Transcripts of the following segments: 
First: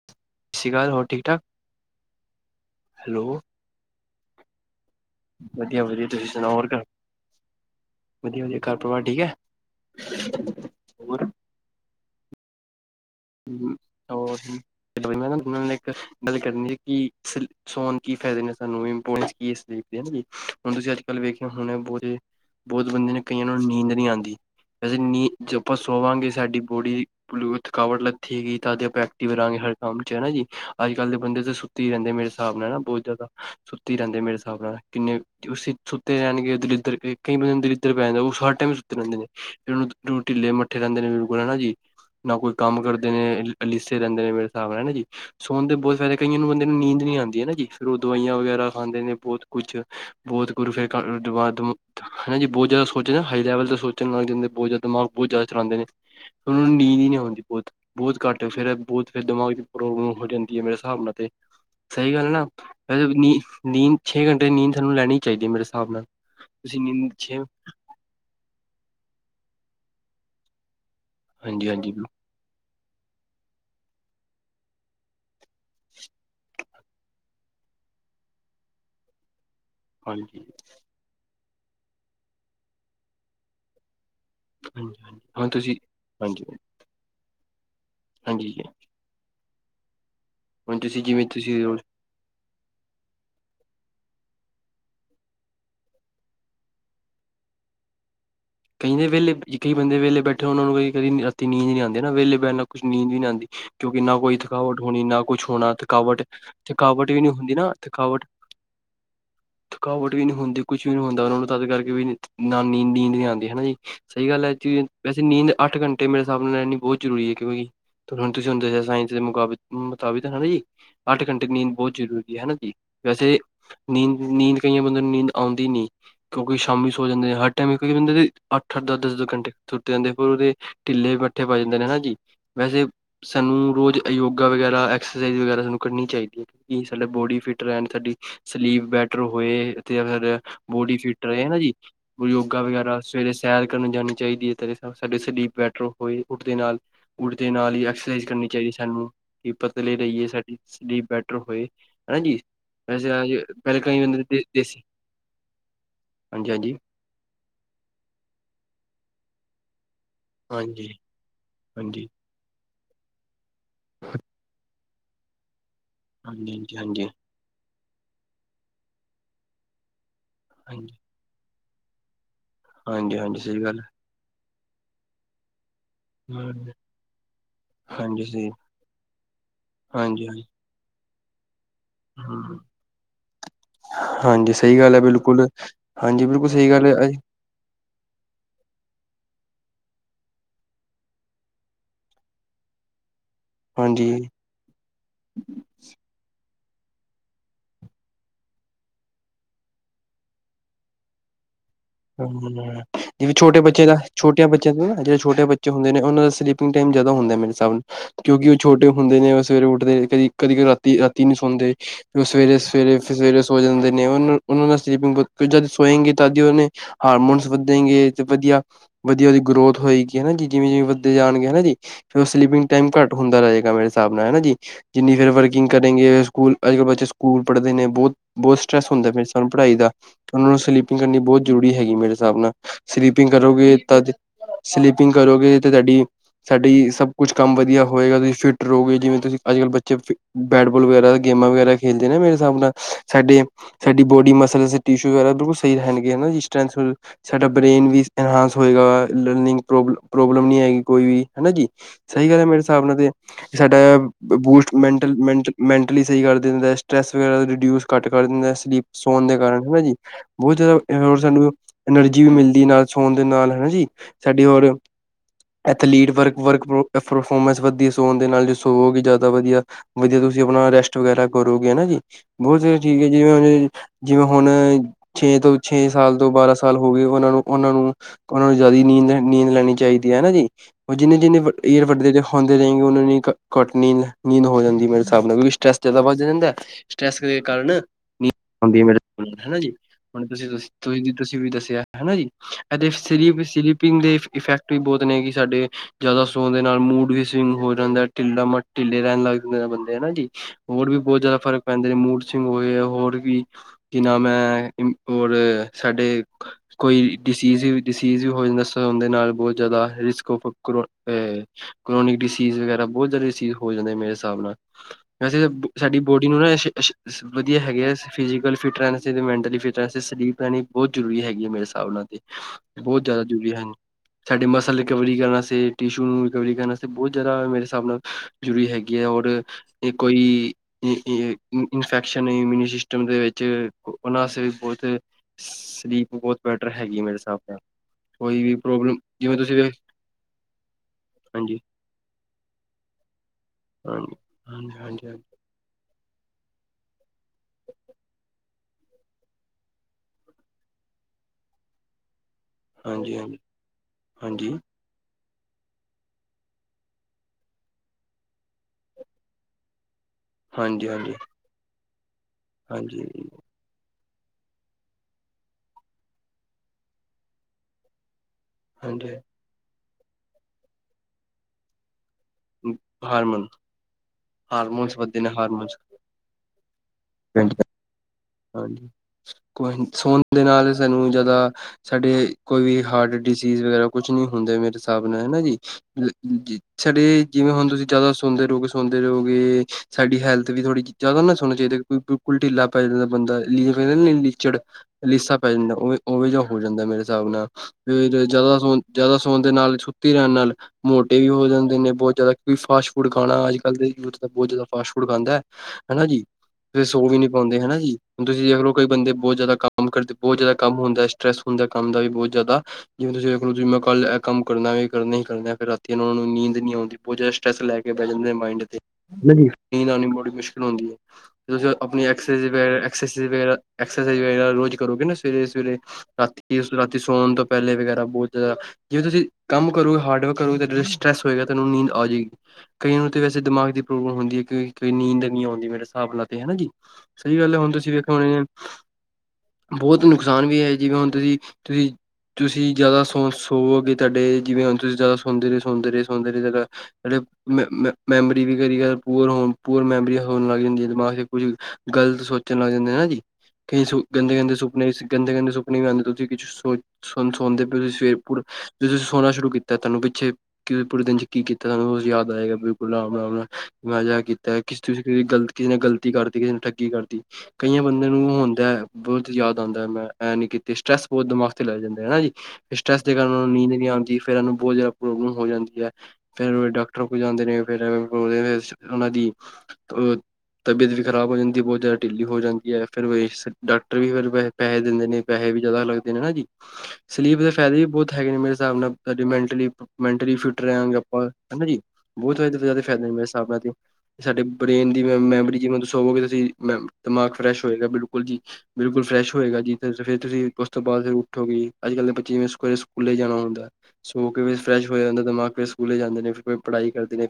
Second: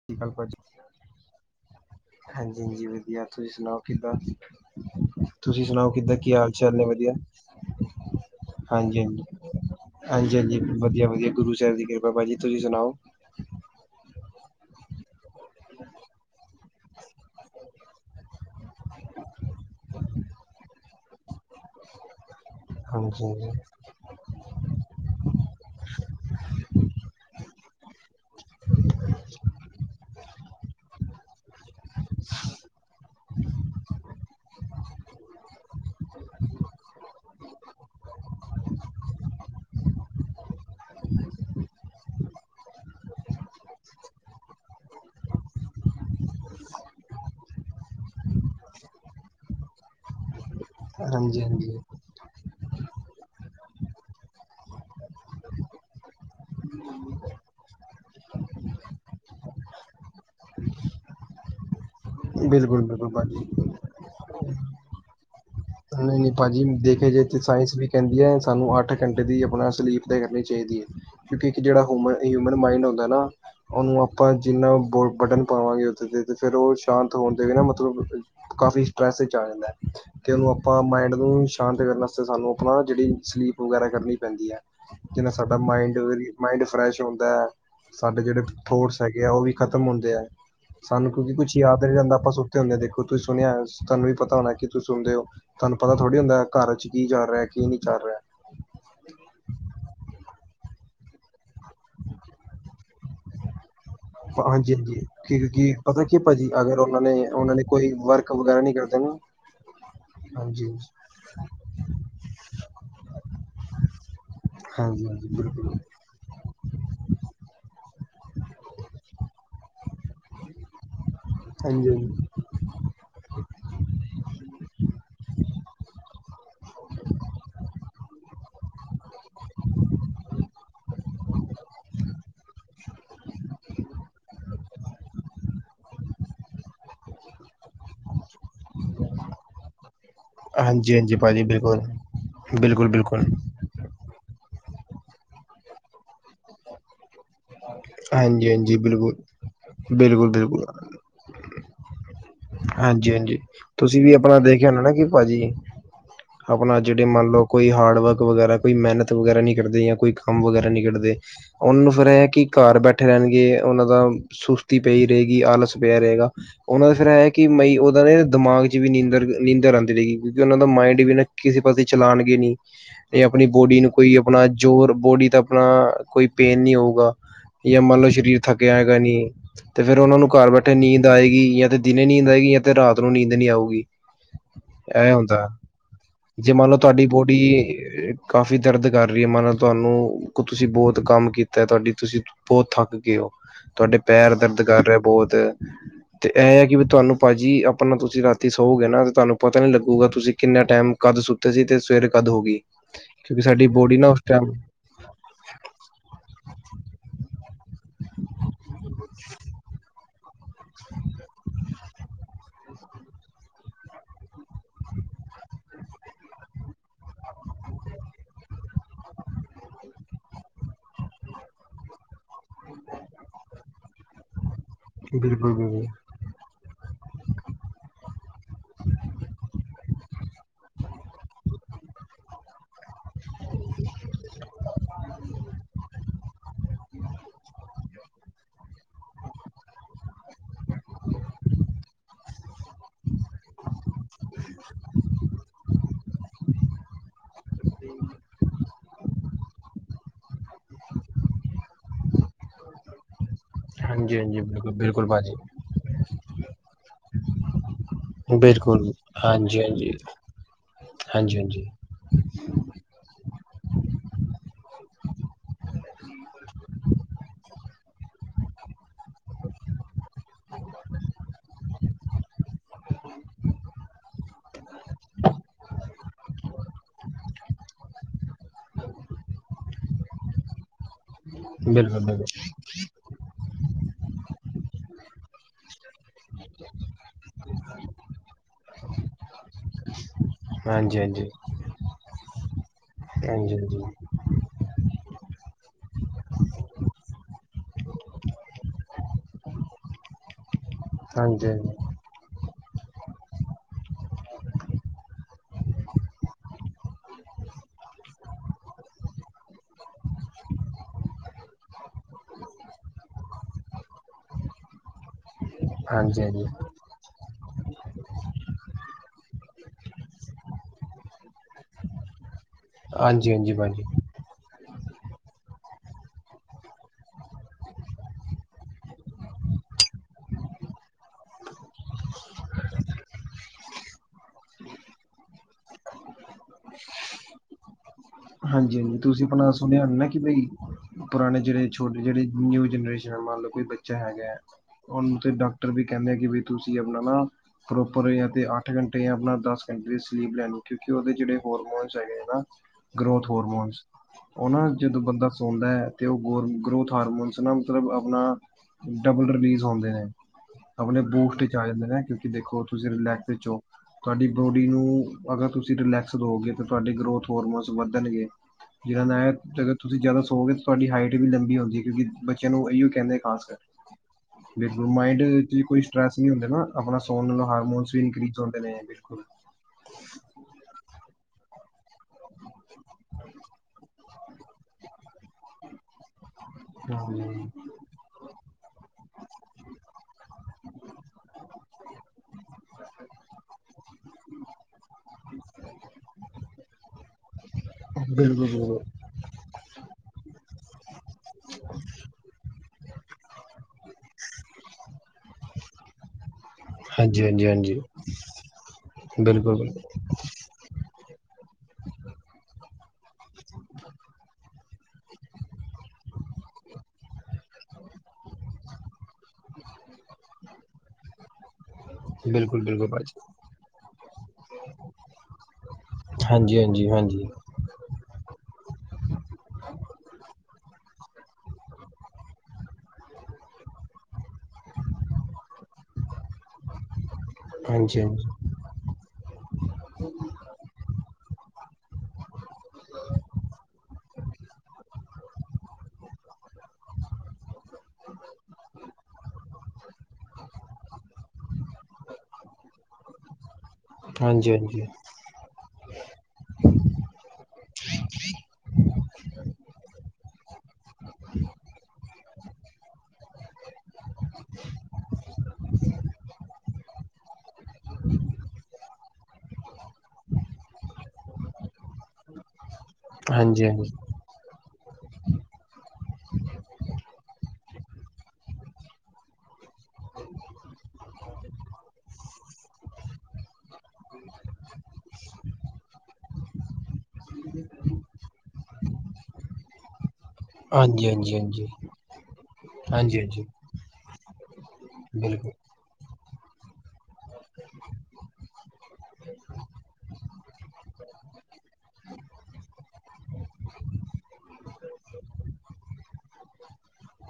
ਸਤਿ ਸ੍ਰੀ ਅਕਾਲ ਭਾਜੀ, ਸ਼੍ਰੀ ਅਕਾਲ ਹੋਰ ਠੀਕ ਠਾਕ ਹਾਂਜੀ-ਹਾਂਜੀ, ਵਧੀਆ ਹੈਲੋ ਤੁਸੀਂ ਸੁਣਾਓ? ਕਿਦਾ, ਤੁਸੀਂ ਵਧੀਆ ਸੁਣਾਓ ਵਧੀਆ ਕਿੱਦਾਂ ਕੀ ਹਾਲ-ਚਾਲ ਨੇ? ਵਧੀਆ। ਵਧੀਆ-ਵਧੀਆ, ਘਰ ਪਰਿਵਾਰ ਠੀਕ ਹਾਂਜੀ-ਹਾਂਜੀ, ਹੈ। ਹਾਂਜੀ-ਹਾਂਜੀ, ਹੋਰ ਵਧੀਆ-ਵਧੀਆ, ਗੁਰੂ ਸਾਹਿਬ ਦੀ ਕਿਰਪਾ ਭਾਜੀੀ ਤੁਸੀਂ ਸੁਣਾਓ? ਹੋਰ ਮੈਂ ਨਾ ਤੁਹਾਡੇ ਨਾਲ ਇੱਕ ਗੱਲ ਕਰਨੀ ਸੀ। ਸੋਨ ਕੀ ਫਾਇਦੇ ਨੇ ਸਾਨੂੰ ਇਮਪੋਰਟੈਂਟ ਕੀ ਸਲੀਪ ਦੇ ਹਨ ਹੁਣ ਤੁਸੀਂ ਅੱਜ-ਕੱਲ੍ਹ ਵੇਖਿਆ ਹੋਣਾ ਬਹੁ ਬਹੁਤ ਬੰਦੇ ਨੇ ਕਈਆਂ ਹਾਂਜੀ-ਹਾਂਜੀ, ਨੂੰ ਨੀਂਦ ਨੀ ਆਉਂਦੀ ਵੈਸੇ ਨੀ ਜੇ ਆਪਾਂ ਸੋਵਾਂਗੇ ਸਾਡੀ ਬਡੀ ਥਕਾਵਟ ਲੱਥੇਗੀਈ ਤਾਂਦੇ- ਐਕਟਿਵ ਰਹਾਂਗੇ ਹਰ ਕੰਮ ਚ ਹੈਨਾ ਜੀ ਅੱਜ-ਕੱਲ ਦੇ ਬੰਦੇ ਤਾਂ ਸੁੱਤੇ ਹੀ ਰਹਿੰਦੇ ਮੇਰੇ ਹਿਸਾਬ ਨਾਲ ਹਨ ਬਹੁਤ ਜ਼ਿਆਦਾ ਸੁੱਤੀ ਰਹਿੰਦੇ ਮੇਰੇ ਹਿਸਾਬ ਨਾਲ ਕਿੰਨੇ ਸੁੱਤੇ ਰਹਿਣਗੇ ਦਲਿੱਧਰ ਕਈ ਬੰਦੇ ਨੂੰ ਦਲਿੱਧ ਪੈ ਜਾਂਦਾ ਉਹ ਹਰ ਟਾਈਮ ਸੁੱਤੇ ਰਹਿੰਦੇ ਨੇ ਫ ਉਹਨੂੰ ਢਿੱਲੇ-ਮੱਠੇ ਰਹਿੰਦੇ ਨੇ ਬਿਲਕੁਲ ਹੈਨਾ ਜੀ, ਨਾ ਕੋਈ ਕੰਮ ਕਰਦ ਦੇ ਨੇ ਲਿਸੇ ਰਹਿਨ ਦੇ ਨੇ ਮੇਰੇ ਹਿਸਾਬ ਨਾਲ ਹੈਨਾ ਜੀ। ਸੋਣ ਦੇ ਬਹੁਤ ਫਾਇਦੇ, ਕਈਆਂ ਨੂੰ ਬੰਦੇ ਨੂੰ ਨੀਦ ਨ ਨਹੀਂ ਆਉਂਦੀ ਹੈ ਮਨਾ ਜੀ ਫਿਰਰ ਉਹ ਦਵਾਈਆਂ ਵਗੈਰਾ ਖਾਂਦੇ ਨੇ ਬਹੁਤ ਕੁਛ ਬਹੁਤ ਗੁਰੂ ਫੇਿਰ ਤੋਂ ਬਾਅਦ ਹਾਂਜੀ-ਹਾਂਜੀ, ਹੈਨਾ ਜੀ ਬਹੁਤ ਜ਼ਿਆਦਾ ਸੋਚਣ, ਹਾਈ ਲੈਵਲ ਤੇ ਸੋਚਣ ਲਗ ਜਾਂਦੇ, ਬਹੁਤ ਜ਼ਿਆਦਾ ਦਿਮਾਗ ਬਹੁਤ ਜ਼ਿਆਦਾ ਚਲਾਉਂਦੇ ਨੇ। ਉਹਨਾ ਨੂੰ ਨੀਂਦ ਹੀ ਨਹੀਂ ਆਉਂਦੀ ਬਹੁਤ ਬਹੁਤ ਘੱਟ ਫਿਰ ਬਹੁਤ ਫਿਰ ਦਿਮਾਗ ਚ ਪ੍ਰੋਬਲਮ ਹੋ ਜਾਂਦੀ ਹੈ ਮੇਰੇ ਹਿਸਾਬ ਨਾਲ ਤੇ। ਸਹੀ ਗੱਲ ਹੈਨਾ, ਵੈਸੇ ਬਿਲਕੁਲ-ਬਿਲਕੁਲ ਭਾਜੀ ਨੀਂ ਨੀਂਦ ਛੇ ਘੰਟੇ ਦੀ ਨੀਂਦ ਸਾਨੂੰ ਲੈਣੀ ਚਾਹੀਦੀ ਹੈ ਮੇਰੇ ਹਿਸਾਬ ਨਾਲ ਨਹੀਂ-ਨਹੀਂ, ਭਾਅਜੀ ਤੁਸੀਂ ਦੇਖੇ ਨੀਂਦ ਛੇ ਜਾਏ ਸਾਇੰਸ ਵੀ ਕਹਿੰਦੀ ਹੈ ਸਾਨੂੰ ਅੱਠ ਘੰਟੇ ਦੀ ਆਪਣਾ ਸਲੀਪ ਤਾਂ ਕਰਨੀ ਚਾਹੀਦੀ ਹੈ ਕਿਉਂਕਿ ਇੱਕ ਹਾਂਜੀ ਜਿਹੜਾ ਹਾਂਜੀ ਹਾਂਜੀ ਹੁਮਰ ਹਿਊਮਨ ਮਾਈੰਡ ਹੁੰਦਾ ਨਾ ਉਹਨੂੰ ਆਪਾਂ ਜਿੰਨਾ ਬ ਬਟਨ ਪਾਵਾਂਗੇ ਉਥ ਤੇ ਫਿਰ ਉਹ ਸ਼ਾਂਤ ਹੋਣ ਦੇ ਵੀ ਨਾ ਮਤਲਬ ਕਾਫੀ ਸਟਰੈਸ ਵਿੱਚ ਆ ਜਾਂਦਾ ਤੇ ਹਾਂਜੀ ਉਹਨੂੰ ਆਪਾਂ ਮਾਇੰਡ ਨੂੰ ਸ਼ਾਂਤ ਕਰਨ ਵਾਤੇ ਸਾਨੂੰ ਆਪਣਾ ਜਿਹੜੀ ਸਲੀਪ ਵਗੈਰਾ ਕਰਨੀ ਪੈਂਦੀ ਹੈ ਹਾਂਜੀ ਜਿਨਾ ਹਾਂ ਸਾਡਾ ਤੁਸੀਂ ਹਾਂਜੀ ਮਾਇੰਡ-ਮਾਇੰਡ ਫਰੈਸ਼ ਹੁੰਦਾ ਹੈ ਸਾਡੇ ਜਿਹੜੇ ਹਾਂਜੀ ਥੋਟਸ ਹੈਗੇ ਆ ਉਹ ਵੀ ਖਤਮ ਹੁੰਦੇ ਹੈ ਹੁਣ ਤੁਸੀਂ ਸਾਨੂੰ ਜਿਵੇਂ ਕਿਉਂਕਿ ਕੁੱਛ ਤੁਸੀਂ ਯਾਦ ਨਹੀਂ ਰਹਦਾ ਆਪਾਂ ਸੁੱ ਹੁੰਦੇ ਦੇਖੋ ਤੁਸੀਂ ਸੁਣਿਆ ਤੁਹਾਨੂੰ ਵੀ ਪਤਾ ਹੋਣਾ ਕਿ ਤੁਸੀਂ ਸੁਣਦੇ ਹੋ। ਤੁਹਾਨੂੰ ਪਤਾ ਥੋੜ੍ਹੀ ਹੁੰਦਾ ਹੈ ਘਰ ਚ ਕੀ ਚੱਲ ਰਿਹਾ ਕੀ ਨ ਨਹੀਂ ਚੱਲ ਰਿਹਾ। ਕਈਦੇ ਵੇਲੇ ਕਈ ਬੰਦੇ ਵੇਲੇ ਬੈਠੇ ਉਹਨਾਂ ਨੂੰ ਕਈ ਕਦੀ ਰਾਤੀ ਨੀਦ ਨੀ ਆਂਦੀ ਨਾ ਵੇਲੇ ਬੈਠਣ ਨਾਲ ਕੁ ਨੀਂਦ ਵੀ ਨੀ ਆਂਦੀ। ਕਿਉਂਕਿ ਨਾ ਕੋਈ ਹਾਂਜੀ ਥਕਾਵਟ ਹਾਂਜੀ ਹੋਣੀ ਨਾ ਕੁਛ ਕਿਉਂਕਿ ਹੋਣਾ ਪਤਾ ਕੀ ਥਕਾਵਟ ਭਾਜੀ ਅਗਰ ਉਹਨਾਂ ਥਕਾਵਟ ਨੇ ਵੀ ਨਹੀਂੀ ਹੁੰਦੀ ਉਹਨਾਂ ਨੇ ਨਾ ਕੋਈ ਥਕਾਵਟ। ਵਰਕ ਵਗੈਰਾ ਨਹੀਂ ਕਰਦੇ। ਥਕਾਵਟ ਵੀ ਨੀ ਹੁੰਦੀ ਹਾਂਜੀ ਕੁਛ ਵੀ ਨੀ ਹੁੰਦਾ ਉਹਨਾਂ ਨੂੰ ਤਦ ਕਰਕੇ ਵੀ ਨਾਲ਼ ਨੀਂਦ ਆਉਂਦੀ। ਹਾਂਜੀ ਸਹੀ ਗੱਲ ਹੈ, ਹਾਂਜੀ ਵੈਸੇ ਹਾਂਜੀ ਨੀਂਦ ਬਿਲਕੁਲ ਅੱਠ ਘੰਟੇ ਮੇਰੇ ਹਿਸਾਬ ਨਾਲ ਲੈਣੀ ਬਹੁਤ ਜ਼ਰੂਰੀ ਹੈ, ਕਿਉਂਕਿ। ਤੇ ਹੁਣ ਤੁਸੀਂ ਚਾਂਦੇ ਸਾਇੰਸ ਦੇ ਮੁਕਾਬਲੇ ਮੁਤਾਬਿਕ ਹੁਣ, ਅੱਠ ਘੰਟੇ ਦੀ ਨੀਂਦ ਹਾਂਜੀ ਬਹੁਤ ਹਾਂਜੀ ਜ਼ਰੂਰੀ ਹੈ, ਹਨਾ ਜੀ। ਵੈਸੇ। ਨੀਂਦ ਨੀਂਦ ਕਈਆਂ ਬੇਂਦਿਆਂ ਨੂੰ ਨੀਂਦ ਆਉਂਦੀ ਨਹੀਂ, ਕਿਉਂਕਿ ਸ਼ਾਮੀ ਸੋ ਜਾਂਦੇ ਨੇ, ਹਰ ਟਾਈਮ ਕਿਉਕਿ ਬੰਦੇ ਦੇ। ਅੱਠ ਅੱਠ ਦੋ ਦਸ ਦੱਸ ਘੰਟੇ ਤੁਰੱਟ ਜਾਂਦੇ ਫਿਰ ਉਹਦੇ ਢਿੱਲੇ ਵੀ ਬੈਠੇ ਪੈ ਜਾਂਦੇ ਨੇ ਹਨਾ ਜੀ। ਵੈਸੇ ਸਾਨੂੰ ਰੋਜ਼। ਯੋਗਾ ਵਗੈਰਾ ਐਕਸਰਸਾਈਜ਼ ਵਗੈਰਾ ਸਾਨੂੰ ਕਰਨੀ ਚਾਹੀਦੀ ਹੈ ਕਿਉਂਕਿ ਸਾਡਾ ਬੋਡੀ ਫਿੱਟ ਰਹਿਣ ਸਾਡੀ। ਸਲੀਪ ਬੈਟਰ ਹੋਏ ਤੇ ਫਿਰ ਹਾਂਜੀ ਬੋਡੀ ਹਾਂਜੀ ਫਿਟ ਭਾਜੀ ਰਹੇ ਹਨਾ ਜੀ ਬਿਲਕੁਲ ਯੋਗਾ ਬਿਲਕੁਲ ਵਗੈਰਾ। ਬਿਲਕੁਲ ਸਵੇਰੇ ਸੈਰ ਕਰਨ ਜਾਣੀ ਚਾਹੀਦੀ ਹੈ, ਤਾਂ ਸਾਡੇ ਸਰੀਪ ਬੈਟਰ ਹੋਏ ਉੱਠਦੇ ਨਾਲ। ਉਠਦੇ ਨਾਲ ਹੀ ਐਕਸਰਸਾਈਜ਼ ਕਰਨੀ ਹਾਂਜੀ ਚਾਹੀਦੀ ਹਾਂਜੀ ਸਾਨੂੰ ਬਿਲਕੁਲ ਕਿ, ਪਤਲੇ ਰਹੇਈਏ ਬਿਲਕੁਲ ਸਾਡੀ ਬਿਲਕੁਲ ਸਰੀਰ ਬੈਟਰ ਹੋਏ। ਹਨਾ ਜੀ ਹਾਂਜੀ ਵੈਸੇ ਅੱਜ ਹਾਂਜੀ ਪਹਿਲੇ ਕਈ ਤੁਸੀਂ ਵੀ ਆਪਣਾ ਬੰਦੇ ਦੇਖਿਆਣਾ ਦੇਸੀ ਨਾ, ਕਿ ਭਾਜੀ ਹਾਂਜੀ ਆਪਣਾ ਜਿਮ। ਮੰਨ ਲਓ ਕੋਈ ਹਾਰਡ ਵਰਕ ਵਗੈਰਾ ਕੋਈ, ਮਿਹਨਤ ਵਗੈਰਾ ਨੀ ਕਰਦੇ ਜਾਂ ਕੋਈ। ਕੰਮ ਵਗੈਰਾ ਨਿ ਹਾਂਜੀ ਕਰਦੇ ਉਹਨਾਂ ਨੂੰ ਹਾਂਜੀ ਹਾਂਜੀ ਫੇਿਰ ਇਹ ਕਿ, ਘਰ ਬੈਠੇ ਰਹਿਣਗੇ ਉਹਨਾਂ ਦਾ ਸੁਸਤੀ। ਤੀ ਪਈ ਰਹੇਗੀ, ਆਲਸ ਪਿਆ ਰਹੇਗਾ, ਹਾਂਜੀ ਉਹਨਾਂ ਦਾ ਫਿਰ ਹਾਂਜੀ ਇਹ। ਕਿ ਬਾਈ ਉਹਨਾ ਦੇ ਨਾ ਦਿਮਾਗ ਚ ਵੀ ਨੀਂਦਰ ਨੀਂਦਰ, ਆਉਂਦੀ ਰਹੇ ਗੀ, ਕਿਉਂਕਿ ਉਹਨਾ ਦਾ ਹਾਂਜੀ ਮਾਇੰਡ ਵੀ ਨਾ। ਕਿਸੇ ਪਾਸੇ ਚਲਾਾਨਗੇ ਨੀ, ਹਾਂਜੀ ਹਾਂਜੀ ਇਹ ਹਾਂਜੀ ਆਪਣੀ ਸਹੀ ਬੋਡੀ ਗੱਲ ਨੂੰ ਕੋਈ ਆਪਣਾ ਜ਼ੋਰ ਬੋਡੀ ਦਾ ਆਪਣਾ। ਕੋਈ ਪੇਨ ਹੈ। ਨੀ ਹੋਊਗਾ ਜਾਂ ਮੰਨ ਲਓ ਹਾਂਜੀ ਸਰੀਰ ਸਹੀ ਥੱਕਿਆ ਹੈਗਾ, ਨੀ ਤੇ ਫੇਿਰ ਉਹਨਾ ਹਾਂਜੀ ਨੂੰ ਹਾਂਜੀ ਘਰ ਬੈਠੇ। ਨੀਂਦ ਆਏਗੀ ਜਾਂ ਤੇ ਦਿਨੇ ਨੀਂਦ ਆਏਗੀ ਜਾਂ ਤੇ ਰਾਤ ਨੂੰ ਨੀਂਦ ਨਹੀਂ ਆਊਗੀ। ਹਾਂਜੀ ਸਹੀ ਗੱਲ ਹੈ ਇਹ ਬਿਲਕੁਲ ਹੁੰਦਾ, ਹਾਂਜੀ ਬਿਲਕੁਲ ਜੇ ਸਹੀ ਮੰਨ ਲਓ ਗੱਲ ਤੁਹਾਡੀ ਹੈ ਬੋਡੀ। ਕਾਫ਼ੀ ਦਰਦ ਕਰ ਰਹੀ ਹੈ ਮਨ ਲੋ, ਤੁਹਾਨੂੰ ਤੁਸੀਂ ਬਹੁਤ ਕੰਮ ਕੀਤਾ ਤੁਹਾਡੀ ਤੁਸੀਂ। ਬਹੁਤ ਥੱਕ ਗਏ ਹੋ ਉਹ ਤੁਹਾਡੇ ਹਾਂਜੀ ਪੈਰ ਦਰਦ ਕਰ ਰਿਹਾ ਬਹੁਤ ਤੇ ਇਹ ਆ ਕਿ। ਤੁਹਾਨੂੰ ਭਾਅ ਜੀ ਆਪਣਾ ਤੁਸੀਂ ਰਾਤੀ ਸਹੋਗੇ ਨਾ ਅਤੇ ਤੁਹਾਨੂੰ ਪਤਾ ਨਹੀਂ ਲੱਗੇਗਾ, ਤੁਸੀਂ ਕਿੰਨਾ ਟਾਈਮ। ਕਦ ਸੁੱਤੇ ਸੀ ਤੇ ਸਵੇਰੇ। ਕਦ ਹੋ ਗਈ ਹਮ ਜਿਵੇਂ ਕਿਉਂਕਿ ਛੋਟੇ ਸਾਡੀ ਬੱਚੇ ਦਾ, ਬੋਡੀ ਨਾ ਉਸ ਛੋਟੀਆਂ ਟਾਈਮ ਬੱਚਿਆਂ ਦਾ, ਜਿਹੜੇ ਛੋਟੇ ਬੇ। ਹੁੰਦੇ ਨੇ ਉਹਨਾਂ ਦਾ ਸਲੀਪਿੰਗ ਟਾਈਮ ਜਿਆਦਾ ਹੁੰਦਾ ਹੈ, ਮੇਰੇ ਹਿਸਾਬ ਨੂੰ ਕਿਉਂਕਿ ਉਹ ਛੋਟੇ ਹੁੰਦੇ ਨੇ, ਉਹ ਸਵੇਰੇ ਉੱਠਦੇ ਕਦੀ। ਕਦੀ ਕਦੇ ਰਾਤੀ ਰਾਤੀ ਨਹੀਂ ਸੌਂਦੇ ਉਹ ਸਵੇਰੇ ਸਵੇਰੇ। ਸਵੇਰੇ ਸੋ ਜਾਂਦੇ ਨੇ ਉਹ ਉਹਨਾਂ ਨਾਲ ਸਲੀਪਿੰਗ ਜਦ ਸੋਏਗੀ ਤਦੀ ਉਹਨੇ। ਹਾਰਮੋਨਸ ਵਧਣ ਗ ਤੇ ਵਧੀਆ। ਵਧੀਆ ਉਹਦੀ ਗਰੋਥ ਹੋਏਗੀਾ ਜੀ ਜਿਵੇਂ ਜਿਵੇਂ ਵੱਦੇ ਜਾਣਗੇ ਹਨਾ ਜੀ ਫਿਰ ਸਿਿੰਗ। ਟਾਈਮ ਘੱਟ ਹੁੰਦਾ ਰਹੇਗਾ ਮੇਰੇ ਹਿਸਾਬ ਨਾਲ ਹਨਾ, ਜੀ ਜਿੰਨੀ ਫੇਰ ਬਿਲਕੁਲ ਵਰਕਿੰਗ ਬਿਲਕੁਲ ਕਰੇਗੇ ਸਕੂਲ। ਅੱਜ ਕੱਲ ਬੱਚੇ ਸਕੂਲ ਪੜ੍ਹਦੇ ਨੇ ਬਹੁਤ ਬਹੁਤ ਸਟਰੈੱਸਸੁੰਦਾਿਰ ਸਾਨੂੰ ਪੜ੍ਹਾਈ ਦਾ ਸ ਸਲੀਪਿੰਗ ਕਰਨੀ ਬਹੁਤ। ਜੁੜੀ ਹੈਗੀ ਮੇਰੇ ਹਿਸਾਬ ਨਾਲ ਸਲੀਪਿੰਗ ਕਰੋਗੇ ਤਾਂ ਸਲੀਪਿੰਗ ਕਰੋਗੇ ਤੇ ਤੁਹਾਡੀ। ਸਾਡੀ ਸਭ ਕੁਛ ਕੰਮ ਵਧੀਆ ਹੋਏਗਾ ਤੁਸੀਂ ਫਿਟ ਰਹੋਗੇ ਜਿਵੇਂ ਤੁਸੀਂ ਅੱਜ ਕੱਲ੍ਹ ਬੱਚੇ। ਬੈਟਬੋਲ ਵਗੈਰਾ ਗੇਮਾਂ ਵਗੈਰਾ ਖੇਡਦੇ ਨੇ ਮੇਰੇ ਹਿਸਾਬ ਨਾਲ ਸਾਡੇ। ਸਾਡੀ ਬੋਡੀ ਮਸਲ ਟਿਸ਼ੂ ਵਗੈਰਾ ਬਿਲਕੁਲ ਸਹੀ ਰਹਿਣਗੇ ਜੀ ਸੈਂ। ਸਾਡਾ ਬ੍ਰੇਨ ਵੀ ਇਹਾਂਸ। ਹੋਏਗਾ ਲਰਨਿੰਗੋਬ ਪ੍ਰੋਬਲਮ ਨੀ ਹੈਗੀ ਕੋਈ ਵੀ ਹਨਾ ਜੀ ਸਹੀ ਗੱਲ ਹੈ, ਮੇਰੇ ਹਿਸਾਬ ਨਾਲ ਤੇ। ਸਾਡਾ ਹਾਂਜੀ ਹਾਂਜੀ ਬਿਲਕੁਲ ਬੂਸਟ ਬਿਲਕੁਲ ਭਾਜੀ ਮੈਟਲੀ ਸਹੀ ਕਰਦੇ ਸਟਟਰੈੱਸ ਵਗੈਰਾ ਰਿਡਿਊਜ ਕਰ। ਘੱਟ ਕਰ ਦਿੰਦਾ ਸਲੀਪ ਬਿਲਕੁਲ ਸੋਣ ਦੇ ਹਾਂਜੀ ਕਾਰਨ ਹਨਾ ਹਾਂਜੀ ਜੀ ਬਹੁਤ ਜ਼ਿਆਦਾ। ਹਾਂਜੀ ਸਾਨੂੰ ਹਾਂਜੀ ਐਨਰਜੀ ਵੀ ਮਿਲਦੀ ਨਾਲ ਸੌਣ ਦੇ ਨਾਲ ਹਨਾ ਜੀ ਸਾਡੇ ਰ। ਐਥਲੀਟ ਵਰਕ ਵਰਕੋ ਪਰਫੋਰਮੈਂਸ ਵਧੀਆ ਸੋਣ ਦੇ ਨਾਲ ਜ ਸੋ ਹੋ ਗ ਜ਼ਿਆਦਾ ਵਧੀਆ। ਵਧੀਆ ਤੁਸੀਂ ਆਪਣਾ ਰੈਸਟ ਵਗੈਰਾ ਕਰੋਗੇ ਹਨਾ ਜੀ। ਬਹੁਤ ਸਾਰੇ ਠੀਕ ਹੈ ਜਿਵੇਂ ਹੁ ਜਿਵੇਂ ਹੁਣ ਛੇ ਤੋਂ ਛੇ। ਸਾਲ ਤੋਂ ਬਾਰਾਂ ਸਾਲ ਹੋ ਗਏ ਉਹਨਾਂ ਨੂੰ ਉਹ ਨੂੰ ਉਹਨਾਂ ਨੂੰ ਜ਼ਿਆਦਾ ਨੀਂਦ ਨੀਂਦ ਲੈਣੀ ਚਾਹੀਦੀ ਹੈ ਹਨਾ ਜੀ। ਉਹ ਜਿੰਨੇ ਜਿੰਨੇ ਏਰ ਵੱਡ ਬਿਲਕੁਲ ਬਿਲਕੁਲ ਖਉਂਦੇ ਰਹੇਗੇ ਉਹਨਾਂ। ਕੱਟ ਨੀਂਦ ਹੋ ਜਾਂਦੀ ਮੇਰੇ ਹਿਸਾਬ ਨਾਲ ਕਿਉਕਿ ਸਟਰੈਸ੍ਟ। ਜਿਆਦਾ ਵੱਧ ਜਾਂਦਾ ਸਟਰ੍ਰੈਸ ਕਾਰਨ ਨੀ ਆਉਂਦੀ ਮੇਰੇ ਹਨਾ ਜੀ ਹੁਣ ਤੁਸੀਂ। ਹਾਂਜੀ ਹਾਂਜੀ ਤੁਸੀਂ ਵੀ ਦੱਸਿਆ ਹਨਾ ਜੀ ਅਤੇ ਸ ਹਾਂਜੀ ਹਾਂਜੀ ਹਾਂਜੀ ਸਲੀਪਿੰਗ ਦੇ ਇਫੈਕਟ ਵੀ ਬਹੁਤ ਨੇ ਕਿ ਸਾਡੇ ਜ਼ਿਆਦਾ ਸੋਣ ਦੇ ਨਾਲ ਮੂਡ ਵੀ ਸਵਿੰਗ ਹੋ ਜਾਂਦਾ ਹੈ ਢਿੱਲਾ ਮ ਢਿੱਲੇ ਰਹਿਣ ਲੱਗਦੇ ਨੇ ਬੰਦੇ ਹਨਾ ਜੀ ਹੋਰ ਵੀ ਬਹੁਤ ਜ਼ਿਆਦਾ ਹਾਂਜੀ ਫਰਕ ਪੈਂਦੇ ਨੇ ਮੂਡ ਹੋ ਹੋਰ ਵੀ ਜਿਨਾ ਮੈਂ ਹੋਰ ਸਾਡੇ ਕੋਈ ਡਿਸੀਜ਼-ਡਿਸੀਜ਼ ਵੀ ਹੋ ਜਾਂਦਾ ਤਾਂ ਉਹਦੇ ਨਾਲ ਬਹੁਤ ਜ਼ਿਆਦਾ ਰਿਸਕਫ ਕਰੋ ਅ ਕਰੋਨਿਕ ਡਿਸੀਜ਼ ਵਗੈਰਾ ਬਹੁਤ ਜ਼ਿਆਦਾ ਡਿਸੀਜ਼ ਹੋ ਜਾਂਦੇ ਮੇਰੇ ਹਿਸਾਬ ਨਾਲ ਵੈਸੇ ਤਾਂ ਸਾਡੀ ਬੋਡੀ ਨੂੰ ਹਾਂਜੀ ਨਾ ਐਸੇ-ਐਸ ਵਧੀਆ ਹੈਗੇ ਆ ਫਿਜੀਕਲ ਫਿਟ ਰਹਿਨੇ ਚਾਹੀਦੇ ਮੈਂਟਲੀ ਫਿਟ ਰਹਿਨ ਸਲੀਪ ਰਹਿਣੀ ਬਹੁਤ ਜ਼ਰੂਰੀ ਹੈਗੀ ਆ ਮੇਰੇ ਹਿਸਾਬ ਨਾਲ ਤੇ ਬਹੁਤ ਜ਼ਿਆਦਾ ਹਾਂਜੀ ਜ਼ਰੂਰੀ ਹਾਂਜੀ ਹਨ। ਭਾਜੀ ਸਾਡੇ ਮਸਲ ਰਿਕਵਰੀ ਕਰਨ ਅਸਤੇ ਟਿਸ਼ੂ ਨੂੰ ਰਿਕਵਰੀ ਕਰਨ ਅਸਤੇ ਬਹੁਤ ਜ਼ਿਆਦਾ ਮੇਰੇ ਹਿਸਾਬ ਨਾਲ ਜ਼ਰੂਰੀ ਹੈਗੀ ਹੈ ਔਰ ਤੇ ਕੋਈ ਇਨਫੈਕਸ਼ਨ ਇਮਿਊਨੀ ਸਿਸਟਮ ਦੇ ਵਿੱਚ ਉਹਨਾ ਅਸਤੇ ਵੀ ਬਹੁਤ ਸਲੀਪ ਬਹੁਤ ਬੈਟਰ ਹੈਗੀ ਮੇਰੇ ਹਿਸਾਬ ਨਾਲ ਕੋਈ ਵੀ ਹਾਂਜੀ-ਹਾਂਜੀ ਪ੍ਰੋਬਲਮ ਤੁਸੀਂ ਜਿਵੇਂ ਆਪਣਾ ਵੇਖ ਸੁਣਿਆ ਨਾ ਕਿ ਬਈ ਪੁਰਾਣੇ ਹਾਂਜੀ ਜਿਹੜੇ ਛੋਟੇ ਜਿਹੜੇ ਨਿਊ ਜਨਰੇਸ਼ਨ ਮੰਨ ਲਓ ਕੋਈ ਬੱਚਾ ਹਾਂਜੀ ਹੈਗਾ ਹੈ ਹਾਂਜੀ ਹਾਂਜੀ ਉਹਨੂੰ ਤੇ ਡਾ ਵੀ ਕਹਿੰਦੇ ਕਿ ਵੀ ਤੁਸੀਂ ਆਪਣਾ ਨਾ ਪ੍ਰੋਪਰ ਅੱਠ ਘੰਟੇ ਆਪਣਾ ਦਸ ਘੰਟੇ ਸਲੀਪ ਲੈਣੀ ਕਿਉਂਕਿ ਉਹਦੇ ਜਿਹੜੇ ਹੋਰਮੋਨ ਹੈਗੇ ਨਾ। ਹਾਂਜੀ ਹਾਂਜੀ ਗਰੋਥ ਹਾਂਜੀ ਹੋਰਮੋਨਸ ਹਾਂਜੀ ਉਹ ਨਾ ਜਦੋਂ ਬੰਦਾ ਸੋਂਦਾ ਹੈ ਤਾਂ ਉਹ ਗਰੋਥ ਹਾਰਮੋਨਸ ਨਾ ਮਤਲਬ ਆਪਣਾ ਡਬਲ ਰਿਲੀਜ਼ ਹੁੰਦੇ ਨੇ ਹਾਂਜੀ ਆਪਣੇ ਹਾਂਜੀ ਬੂਸਟ ਵਿੱਚ ਆ ਜਾਂਦੇ ਨੇ ਕਿਉਂਕਿ ਦੇਖੋ ਤੁਸੀਂ ਹਾਂਜੀ ਰਿਲੈਕਸ ਵਿੱਚ ਹੋ। ਤੁਹਾਡੀ ਬੋਡੀ ਨੂੰ ਅਗਰ ਤੁਸੀਂ ਰਿਲੈਕਸ ਦੋਗੇ ਤਾਂ ਤੁਹਾਡੀ ਗਰੋਥ ਹੋਰਮੋਨਸ ਵੱਧਣਗੇ। ਜਿਹਦਾ ਹਾਂਜੀ ਨਾਲ ਅਗਰ ਤੁਸੀਂ ਜ਼ਿਆਦਾ ਸੋਵੋਗੇ ਤਾਂ ਤੁਹਾਡੀ ਹਾਈਟ ਵੀ ਲੰਬੀ ਹੁੰਦੀ ਹੈ ਕਿਉਂਕਿ ਬੱਚਿਆਂ ਨੂੰ ਇਓ ਕਹਿੰਦੇ ਖਾਸ ਹਾਰਮੋਨ ਕਰ ਕਿ ਹਾਰਮੋਨਸ ਵੱਧਦੇ ਮਾਇੰਡ ਨੇ ਵਿਚ ਹਾਰਮੋਨਸ ਕੋਈ ਰੇਸ਼ਮੀਨ ਹੁੰਦੇ ਨਾ, ਆਪਣਾ ਸੌਣ ਨਾਲ ਹਾਰਮੋਨ ਇਰੀ, ਹਾਂਜੀ, ਸੋਣ ਦੇ ਨਾਲ ਸਾਨੂੰ ਜਿਆਦਾ ਸਾਡੇ ਕੋਈ ਵੀ ਹਾਰਟ ਡਿਸੀਜ਼ ਵਗੈਰਾ, ਕੁੱਛ ਨੀ ਹੁੰਦੇ ਮੇਰੇ ਹਿਸਾਬ ਨਾਲ ਹਨਾ ਜੀ। ਸਾਡੇ ਹਾਂਜੀ। ਜਿਵੇਂ ਹੁਣ ਤੁਸੀਂ, ਜ਼ਿਆਦਾ ਸੋਂਦੇ ਰੋਗੇ-ਸੋਂਦੇ ਰੋਗੇ ਸਾਡੀ ਹੈਲਥ ਵੀ ਥੋੜ੍ਹੀ ਜ਼ਿਆਦਾ ਨਾ ਸੋਣਾ ਚਾਹੀਦਾ ਬਿ ਬਿਲਕੁਲ ਢਿੱਲਾ ਪੈ ਜਾਂਦਾ। ਬੰਦਾ ਲੀ ਕਹਿੰਦਾ ਲੀਚੜ ਲੀਸਾ ਪੈ ਜਾਂਦਾ ਉਹ ਉਹਵੇ ਜਿਹਾ ਹੋ ਜਾਂਦਾ ਮੇਰੇ ਹਿਸਾਬ ਨਾਲ ਫੇਰ ਬਿਲਕੁਲ ਜ਼ਿਆਦਾ- ਬਿਲਕੁਲ ਜ਼ਿਆਦਾ ਸੌਣ ਦੇ ਨਾਲ ਸੁੱਤੀ ਰਹਿਣ ਨਾਲ ਮੋਟੇ ਵੀ ਹੋ ਜਾਂਦੇ ਨੇ, ਬਹੁਤ ਜ਼ਿਆਦਾ ਫਾਸਟ -ਫੂਡ ਖਾਣਾ ਅਜ- ਕੱਲ ਦੇ ਯੂਥ ਬਹੁਤ ਜ਼ਿਆ ਫਾਸਟ ਫੂਡ ਖਾਂਦਾ ਹੈ। ਹਨਾ ਜੀ ਫਿਰ ਸੌ ਵੀ ਹਾਂਜੀ ਨੀ ਹਾਂਜੀ ਪਾਂਦੇ ਹਾਂਜੀ ਹਨਾ ਜੀ। ਹ ਤੁਸੀਂ ਦੇਖ ਲੋ ਕੋਈ ਬੰਦੇ ਬਹੁਤ ਜ਼ਿਆਦਾ ਬਿਲਕੁਲ ਬਿਲਕੁਲ ਕੰਮ ਕਰਦੇ, ਬਹੁਤ ਜ਼ਿਆਦਾ ਕੰਮ ਹੁੰਦਾ ਸਟਰ੍ਰੈਸ ਹੁੰਦਾ ਕੰਮ ਦਾ ਵੀ, ਬਹੁਤ ਜ਼ਿਆਦਾ ਜਿਵੇਂ ਤੁਸੀ ਵੇਖ ਲੋ ਜਿਵੇਂ ਕੱਲ ਇਹ ਕੰਮ ਕਰਨਾ ਵੀ ਕਰਨਾ ਹੀ ਕਰਨਾ ਫਿਰ ਰਾਤੀ ਨੂੰ ਉਹ ਨੂੰ ਨੀਂਦ ਨੀ ਆਉਂਦੀ ਬਹੁਤ ਜ਼ਿਆਦਾ ਸਟਰੈਸ ਲੈ ਕੇ ਬੈ ਜਾਂਦੇ ਮਾਇੰਡ ਤੇ ਤੇ ਨਹੀਂ ਨੀਂਦ ਆਉਣੀ ਬੜੀ ਮੁਸ਼ਕਿਲ ਹੁੰਦੀ ਤੁਸੀਂ ਆਪਣੀ ਐਕਰਸ ਬਿਲਕੁਲ ਗੈ ਬਿਲਕੁਲ ਭਾਜੀ ਜਿਵੇ ਐਕਸਰਸਾਈਜ਼ ਵਗੈਰਾ ਰੋਜ਼ ਕਰੋਗੇ ਨਾ ਸਵੇਰੇ -ਸਵੇਰੇ ਹਾਂਜੀ ਹਾਂਜੀ ਰਾਤੀ ਹਾਂਜੀ ਸੋਣ ਤੋਂ ਪਹਿਲੇ ਵਗੈਰਾ ਬਹੁਤ ਜ਼ਿਆਦਾ ਜਿਵੇਂ ਤੁਸੀਂ ਕੰਮ ਕਰੋਗੇ ਹਾਰਡਵਰਕ ਕਰੋਗੇ ਤਾਂ ਸਟਰੈਸ ਹੋਏਗਾ ਤੁਹਾਨੂੰ ਨੀਂਦ ਆ ਜਾਏਗੀ। ਕਈ ਨੂੰ ਤੇ ਵਸੇ ਦਿਮਾਗ ਦੀ ਪ੍ਰੋਬਲਮ ਹੁੰਦੀ ਹੈ ਕਿ, ਕਈਆ ਨੂੰ ਨੀਦ ਨਹੀਂ ਆਉਂਦੀ, ਮੇਰੇ ਹਿਸਾਬ ਨਾਲ ਤੇ ਹਨਾ ਜੀ ਸਹੀ ਗੱਲ ਹੈ, ਹੁਣ ਤੁਸੀਂ ਹਾਂਜੀ ਹਾਂਜੀ ਵੇਖੋ ਹੁਣੇ ਬਹੁਤ ਨੁਕਸਾਨ ਵੀ ਹੈ ਜਿਵੇਂ ਹੁਣ ਤੁਹੀ- ਤੁਹੀ ਤੁਸੀਂ ਜ਼ਿਆਦਾ ਸੋ ਸੋਵੋਂਗੇ ਤੁਹਾਡੇ ਜਿਵੇਂ ਹੁਣ ਤੁਸੀਂ ਜ਼ਿਆਦਾ ਸੁਣਦੇ ਰਹੇ-ਸੁਣਦੇ ਰਹੇ-ਸੁਣਦੇ ਰਹੇ। ਸਾੇ ਮ ਮੈਮਰੀ ਵੀ ਕਰੀ ਪ ਪੳਅਰ ਮੈਮਰੀ ਹੋਣ ਲੱਗ ਜਾਂਦੀ ਹੈ ਦਿਮਾਗ 'ਚ ਕੁਝ ਗਲਤ ਸੋਚਣ ਲੱਗ ਜਾਂਦੇ ਨਾ ਜੀ ਕਈ ਗੰਦੇ-ਗੰਦੇ ਹਾਂਜੀ ਸੁਪਨੇ ਗੰਦੇ, ਗੰਦੇ ਸੁਪਨੇ ਵੀ, ਆਉਂਦੇ ਤੁਸੀਂ ਛ ਸੋਚ ਸੌਣਦੇ ਪਏ ਤੁਸੀਂ ਸਵੇਰ ਪ ਜ ਤੁਸੀਂ ਸੋਣਾ ਸ਼ੁਰੂ ਕੀਤਾ ਤੁਹਾਨੂੰ ਪਿੱਛੇ ਕਿਂ ਪੂਰੇ ਦਿਨ 'ਚ ਕੀ ਕੀਤਾ ਸਾਨੂੰ ਯਾਦ ਆਏਗਾ ਬਿਲਕੁਲ ਆਰਾਮ-ਆਰਾਮ ਨਾਲ ਮੈਂ ਅੱਜ ਇਹ ਕੀਤਾ ਕਿਸ ਤੁਸੀਂ ਗਲਤ ਕਿਸੇ ਨੇ ਗਲਤੀ ਕਰਤੀ, ਕਿਸੇ ਨੇ ਠੱਗੀ ਕਰਤੀ। ਕਈਆਬੰਦਿਆਂ ਨੂੰ ਹੁੰਦਾ, ਬਹੁਤ ਯਾਦ ਆਉਂਦਾ ਹੈ ਮੈਂ ਐਂ ਨੀ ਕੀਤੀ, ਸਟਰ੍ਰੈਸ ਬਹੁਤ ਦਿਮਾਗ ਤੇ ਲੱਗ, ਜਾਂਦਾ ਹਨਾ ਜੀ, ਸਟਰ੍ਰੈਸ ਦੇ ਕਾਰਨ ਉਹ ਨੂੰ ਹਾਂਜੀ ਹਾਂਜੀ ਨੀਂਦ ਨਹੀਂ ਹਾਂਜੀ ਆਂਦੀ ਫਿਰ ਇਹਨੂੰ ਬਹੁਤ ਜ਼ਿਆਦਾ ਪ੍ਰੋਬਲਮ ਹੋ ਜਾਂਦੀ ਹੈ। ਫਿਰ ਡਾਕਟਰ ਕੋਲ ਜਾਂਦੇ ਨੇ, ਫਿਰ ਉਹਨਾਂ ਦੀ ਤਬੀਅਤ ਵੀ ਖਰਾਬ ਹੋ ਜਾਂਦੀ ਬਹੁਤ ਜ਼ਿਆਦਾ। ਡਿੱਲੀ ਹੋ ਜਾਂਦੀ ਹੈ, ਫਿਰ ਡਾਕਟਰ ਵੀ ਫ ਪੈਸੇ ਦਿੰਦੇ ਨੇ, ਪੈਸੇ ਵੀ ਜਿਆਦਾ ਲਗਦੇ ਨੇ ਹਨ ਜੀ। ਸਲੀਪ ਦੇ, ਫਾਇਦੇ ਵੀ ਬਹੁਤ ਹੈਗੇ ਨੇ, ਮੇਰੇ ਹਿਸਾਬ ਨਾਲ ਤੁਹਾਡੇ ਮੈਂਟਲੀ ਮੈਂਟਲੀ ਫਿਟ ਰਹਣਗੇ ਆਪਾਂ ਹਾਂਜੀ ਹਨਾ ਹਾਂਜੀ ਜੀ ਬਹੁਤ ਜਿਆਦਾ ਫਾਇਦਾ ਨੇ ਹਾਂਜੀ ਮੇਰੇ ਹਾਂਜੀ ਹਿਸਾਬ ਨਾਲ ਤੇ ਸਾਡੇ ਬ੍ਰੇਨ ਦੀ ਮ ਬਿਲਕੁਲ ਮੈਮਰੀ ਜਿਵੇਂ ਦ ਸੋਵੋਗੇ ਤੁਸੀਂ ਮੈ ਦਿਮਾਗ ਫਰੈਸ਼ ਹੋਏਗਾ ਬਿਲਕੁਲ ਜੀ। ਬਿਲਕੁਲ ਫਰੈਸ਼ ਹੋਏਗਾ ਜੀ ਫਿਰ ਤੁਸੀਂ ਉਸ ਤੋਂ ਬਾਅਦ ਫਿਰ ਉਠੋਗੇ ਅੱਜ ਕੱਲ੍ਹ ਦੇ ਬੱਚੇ ਜਿਵੇਂ ਸਕੂਲੇ ਜਾਣਾ ਹੁੰਦਾ। ਸੋ ਕੇ ਫਰੈਸ਼ ਹੋਇਆ ਜਾਂਦਾ ਦਿਮਾਗ, ਫਿਰ ਸਕੂਲੇ ਜਾਂਦੇ ਨੇ, ਫਿਰ ਪੜ੍ਹਾਈ ਕਰਦੇ ਨੇ,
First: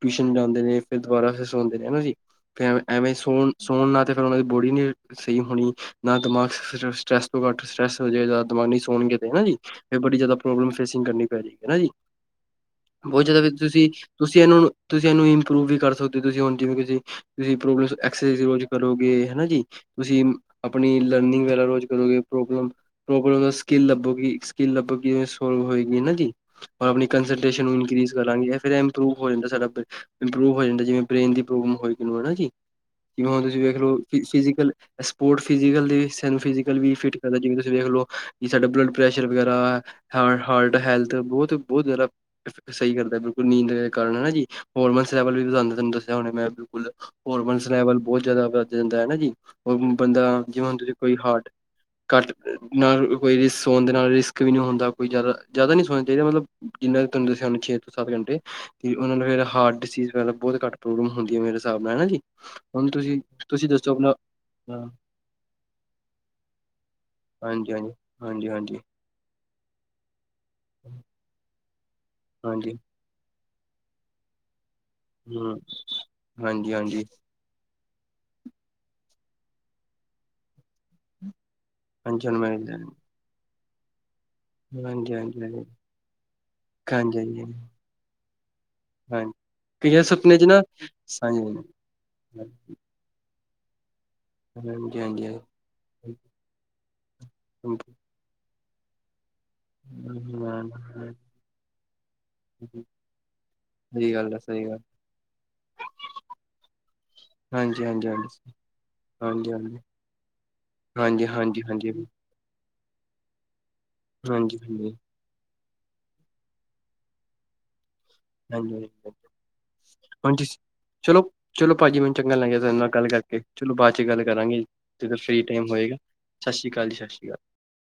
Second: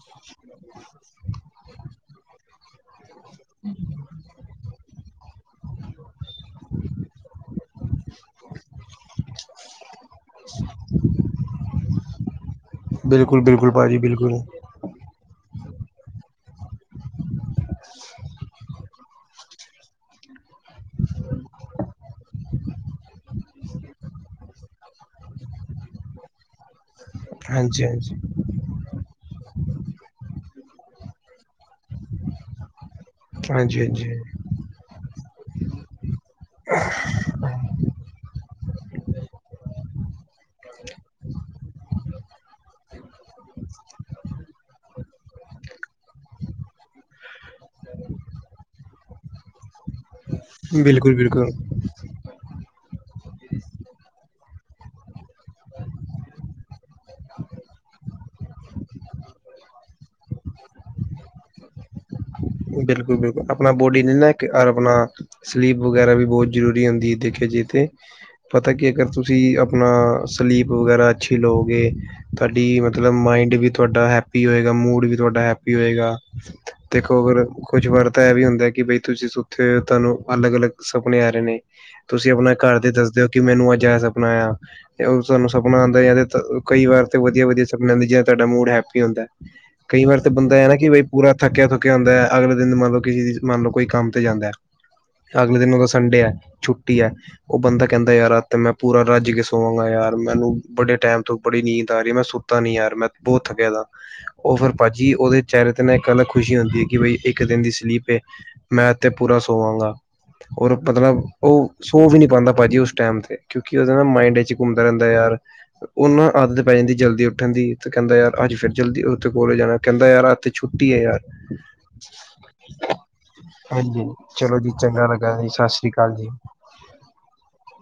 ਟਿਊਸ਼ਨ ਜਾਂਦੇ ਨੇ ਫਿਰ ਦੁਬਾਰਾ, ਫਿਰ ਸੌਂਦੇ ਨੇ ਹਨਾ ਜੀ, ਫਿਰਂ ਐਵੇਂ ਸੋਣ -ਸੌਣ ਨਾ ਤੇ ਫਿਰ ਉਹਨਾਂ ਦੀ ਬੋੜੀ ਨ ਸਹੀ ਹੋਣੀ ਨਾ ਦਿਮਾਗ ਸਟਰੈਸ ਤੋਂ ਘੱਟ ਸਟਰੈੱਸ ਜਾਏਗਾ ਦਿਮਾਗ ਨਹੀਂ ਸੋਣਗੇ ਤੇ ਹਨਾ ਜੀ। ਫਿਰ ਬੜੀ ਜਿਆਦਾ ਪ੍ਰੋਬਲਮ ਫੇਸਿੰਗ ਕਰਨੀ ਪੈ ਰਹੀ ਹਨਾ ਜੀ। ਬਹੁਤ ਬਿਲਕੁਲ ਜ਼ਿਆਦਾ ਬਿਲਕੁਲ ਭਾਜੀ ਬਿਲਕੁਲ ਤੁਸੀਂ-ਤੁਸੀਂ ਇਹਨੂੰ ਤੁਸੀਂ ਇਹਨੂੰ ਇੰਪਰੂਵ ਵੀ ਕਰ ਸਕਦੇ ਹੋ, ਤੁਸੀਂ ਹੁਣ ਜਿਵੇਂ ਪ੍ਰੋਬਲਮ ਐਕਸਸ ਦੇ ਅਕਾਰਡਿੰਗ ਕਰੋਗੇ ਹਨਾ ਜੀ ਤੁਸੀਂ ਆਪਣੀ ਲਰਨਿੰਗ ਵਾਲੇ ਰੋਜ਼ ਕਰੋਗੇ ਪ੍ਰੋਬਲਮ ਜੋਬ ਸਕਿੱਲ ਲੱਭੋਗੀ-ਸਕਿੱਲ ਲੱਭੋਗੀ ਸੋਲਵ ਹੋਏਗੀ ਹਨਾ ਜੀ ਔਰ ਆਪਣੀ ਕੰਸਲਟੇਸ਼ਨ ਨੂੰ ਹਾਂਜੀ ਇਨਕਰੀਜ਼ ਹਾਂਜੀ ਕਰਾਂਗੇ ਜਾਂ ਫਿਰ ਐਮ ਇੂ ਹੋ ਜਾਂਦਾ ਸਾਡਾ ਇੰਪਰੂਵ ਹੋ ਜਾਂਦਾ ਜਿਵੇਂ ਬ੍ਰੇਨ ਦੀ ਪ੍ਰੋਬਮ ਹੋ ਕਿਨੂੰ ਹਨਾ ਜੀ। ਹਾਂਜੀ-ਹਾਂਜੀ ਫਿਜ਼ਕਲ, ਸਪੋਰਟ ਫਿਜੀਕਲ ਦੀ ਸਾਨੂੰ ਫਿਜੀਕਲ ਵੀ ਫਿੱਟ ਕਰਦਾ ਜਿਵੇਂ ਤੁਸੀਂ ਵੇਖ ਲਓ ਸਾਡਾ ਬਲੱਡ ਪ੍ਰੈਸ਼ਰ ਵਗੈਰਾ ਹ ਹਾਰਟ ਹੈਲਥ ਬਹੁਤ ਬਹੁਤ ਜ਼ਿਆਦਾ ਸਹੀਕਹਿਦੇ, ਬਿਲਕੁਲ ਨੀਂਦ ਦੇ ਕਾਰਨ ਹਨਾ ਜੀ, ਹੋਰਮਨ ਲੈਵਲ ਵੀ ਵਦਾਉਂਦਾ ਨੂੰ ਦੱਸਿਆ, ਹੇ ਮੈਂ ਬਿਲਕੁਲ ਜੀ। ਹੋਰਮਨਸ ਲੈਵਲ ਬਹੁਤ ਜ਼ਿਆਦਾ ਵਧ ਜਾਂਦਾ ਹੈ ਹਨਾਂ ਜੀ, ਔਰ ਬੰਦਾ ਜਿਵੇਂ ਹੁਣ ਤੁਸੀਂ ਕੋਈ ਬਿਲਕੁਲ ਹਾਰਟ ਬਿਲਕੁਲ ਘੱਟ ਨਾਲ ਕੋਈ ਰ ਸੋਣ ਦੇ ਨਾਲ ਰਿਸਕ ਵੀ ਨਹੀਂ ਹੁੰਦਾ ਕੋਈ ਜ਼ਿਆਦਾ ਜ਼ਿਆਦਾ ਨਹੀਂ ਸੋਣਾ ਚਾਹੀਦਾ ਮਤਲਬ ਜਿੰਨਾ, ਤੁਹਾਨੂੰ ਦੱਸਿਆ ਤੋਂ ਸੱਤ ਘੰਟੇ, ਤੇ ਉਹ ਨੂੰ ਫੇਰ ਹਾਰਟ ਡਿਸੀਜ਼ ਬਹੁਤ ਘੱਟ ਪ੍ਰੋਬਲਮ ਹੁੰਦੀ ਹੈ ਮੇਰੇ ਹਿਸਾਬ ਨਾਲ ਹਨਾ ਜੀ। ਹੁਣ ਤੁਸੀਂ ਬਿਲਕੁਲ-ਬਿਲਕੁਲ। ਤੁਸੀਂ ਆਪਣਾ ਦੱਸੋ ਬੋਡੀ ਨਹੀਂ ਲੈ ਕੇਰ ਹਾਂ ਆਪਣਾ, ਸਲੀਪ ਵਗੈਰਾ ਵੀ ਬਹੁਤ ਜਰੂਰੀ ਹੁੰਦੀ ਹੈ ਦੇਖਿਆ ਜੇ ਤੇ। ਹਾਂਜੀ-ਹਾਂਜੀ। ਜੇਕਰ ਤੁਸੀਂ ਆਪਣਾ ਸਲੀਪ ਵਗੈਰਾ ਅੱਛੀ ਲਓਗੇ, ਤੁਹਾਡੀ ਹਾਂਜੀ ਮਤਲਬ ਥੋਰਾ ਮਾਇੰਡ ਵੀ ਤੁਹਾਡਾ ਹੈਪੀ ਹੋਏਗਾ ਮੂਡ ਵੀ ਤੁਹਾਡਾ ਹਮ ਹੈਪੀ ਹੋਏਗਾ। ਹਾਂਜੀ ਹਾਂਜੀ ਦੇਖੋ ਫਿਰ, ਕੁੁਝ ਵਰਤਾ ਇਹ ਵੀ ਹੁੰਦਾ ਹੈ ਕਿ ਬਈ ਤੁਸੀਂ ਸੁੱਥੇ ਹੋਏ ਹੋ ਤੁਹਾਨੂੰ ਅਲੱਗ-ਅਲੱਗ ਸੁਪਨੇ ਆ ਰਹੇ ਨੇ, ਹਾਂਜੀ ਤੁਸੀਂ ਹੁਣ ਮੈਂ ਆਪਣਾ ਹਾਂਜੀ ਘਰ ਦੇ ਦੱਸਦੇਓ ਕਿ ਮੈਨੂੰ ਐ ਸਪਨਾ ਆਇਆ। ਤੇ ਹਾਂਜੀ ਹਾਂਜੀ ਤੁਹਾਨੂੰ ਹਾਂਜੀ ਸਪਨਾ ਆਉਂਦਾ, ਜਾਂ ਕਈ ਵਾਰ ਤੇ ਹਾਂਜੀ ਵਧੀਆ- ਵਧੀਆ ਸਪਨੇ ਆਉਂਦੇ ਜਿਵੇ, ਤੁਹਾਡਾ ਮੂਡ ਹੈਪੀ ਹੁੰਦਾ ਹਾਂਜੀ ਕਈਆਂ ਕਈ ਵਾਰ ਤਾਂ, ਸੁਪਨੇ ਚ ਬੰਦਾ ਹੈ ਨਾ ਕਿ ਪੂਰਾ ਹਾਂਜੀ ਹਾਂਜੀ ਥੱਕਿਆ -ਥੁੱਕਿਆ ਹੁੰਦਾ। ਅਗਲੇ ਦਿਨ ਮੰਨ ਲਓ ਕਿਸੇ ਦੀ ਮੰਨ ਲਓ ਕੋਈ ਕੰਮ ਜਾਂਦਾ। ਹਾਂਜੀ ਅਗਲੇ ਦਿਨ ਉਹ ਸੰਡੇ ਹੈ, ਛੁੱਟੀ ਹੈ ਉਹ ਬੰਦਾ ਕਹਿੰਦਾ ਯਾਰ ਤੇ ਮੈਂ, ਪੂਰਾ ਰੱਜ ਗਿਆ ਸਾ ਸੌਵਾਂਗਾ ਯਾਰ ਮੈਨੂੰ ਵੱਡੇ ਹਾਂਜੀ ਟਾਈਮ ਤੋਂ ਬੜੀ ਨੀਂਦ ਆ ਰਹੀ ਹੈ ਮੈਂ ਸੁੱਤਾ ਨੀ ਯਾਰ ਮੈਂ ਬਹੁਤ ਥੱਕਿਆ ਦਾ। ਸਹੀ ਗੱਲ ਆ ਉਹ ਸਹੀ ਫਿਰ, ਗੱਲ ਭੱਜੀ ਉਹਦੇ ਚਿਹਰੇ ਤੇ ਨਾਲ ਇੱਕ ਅਲੱਗ, ਖੁਸ਼ੀ ਹੁੰਦੀ ਕਿ ਇੱਕ ਦਿਨ ਦੀ ਹਾਂਜੀ ਹਾਂਜੀ ਸਲੀਪ, ਹਾਂਜੀ ਮੈਂ ਤੇ ਪੂਰਾ ਹਾਂਜੀ ਹਾਂਜੀ ਸੋਵਾਂਗਾ। ਔਰ ਮਤਲਬ ਹਾਂਜੀ ਹਾਂਜੀ ਉਹ ਹਾਂਜੀ ਸੋਫ, ਨ ਪਾਉਂਦਾ ਭਾਜੀ ਉਸ ਟਾਈਮ ਤੇ, ਕਿਉਂਕਿ, ਉਹਦੇ ਨਾ ਮਾਇੰਡ ਚ ਹਾਂਜੀ ਘੁੰਮਦਾ ਹਾਂਜੀ ਰਹਿੰਦਾ ਯਾਰ ਉਹ ਨਾ ਆਦਤ ਪੈ ਜਾਂਦੀ ਜਲਦੀ ਉੱਠਣ ਦੀ ਤੇ ਕਹਿੰਦਾ ਯਾਰ ਅੱਜ ਫਿਰ ਹਾਂਜੀ ਜਲਦੀ ਉੱਥੇ ਕੋਲੇਜ ਜਾਣਾ ਕਹਿੰਦਾ ਯਾਰ ਅੱਜ ਤੇ ਛੁੱਟੀ ਹੈ ਯਾਰ। ਜੀ ਮੈਨੂੰ ਚੰਗਾ ਲੱਗਿਆ ਨਾਲ ਗੱਲ ਕਰਕੇ ਚਲੋ ਬਾਅਦ ਚ ਹਾਂਜੀ ਗੱਲ ਚਲੋ ਕਰਾਂਗੇ, ਜੀ ਚੰਗਾ ਜਦੋਂ ਲੱਗਾ ਫਰੀ ਜੀ ਟਾਈਮ ਸਤਿ ਸ੍ਰੀ ਹੋਏਗਾ ਅਕਾਲ ਜੀ ਸਤਿ ਸ਼ੀ ਅਕਾਲ। ਸਤ ਸ਼੍ਰੀ ਅਕਾਲ।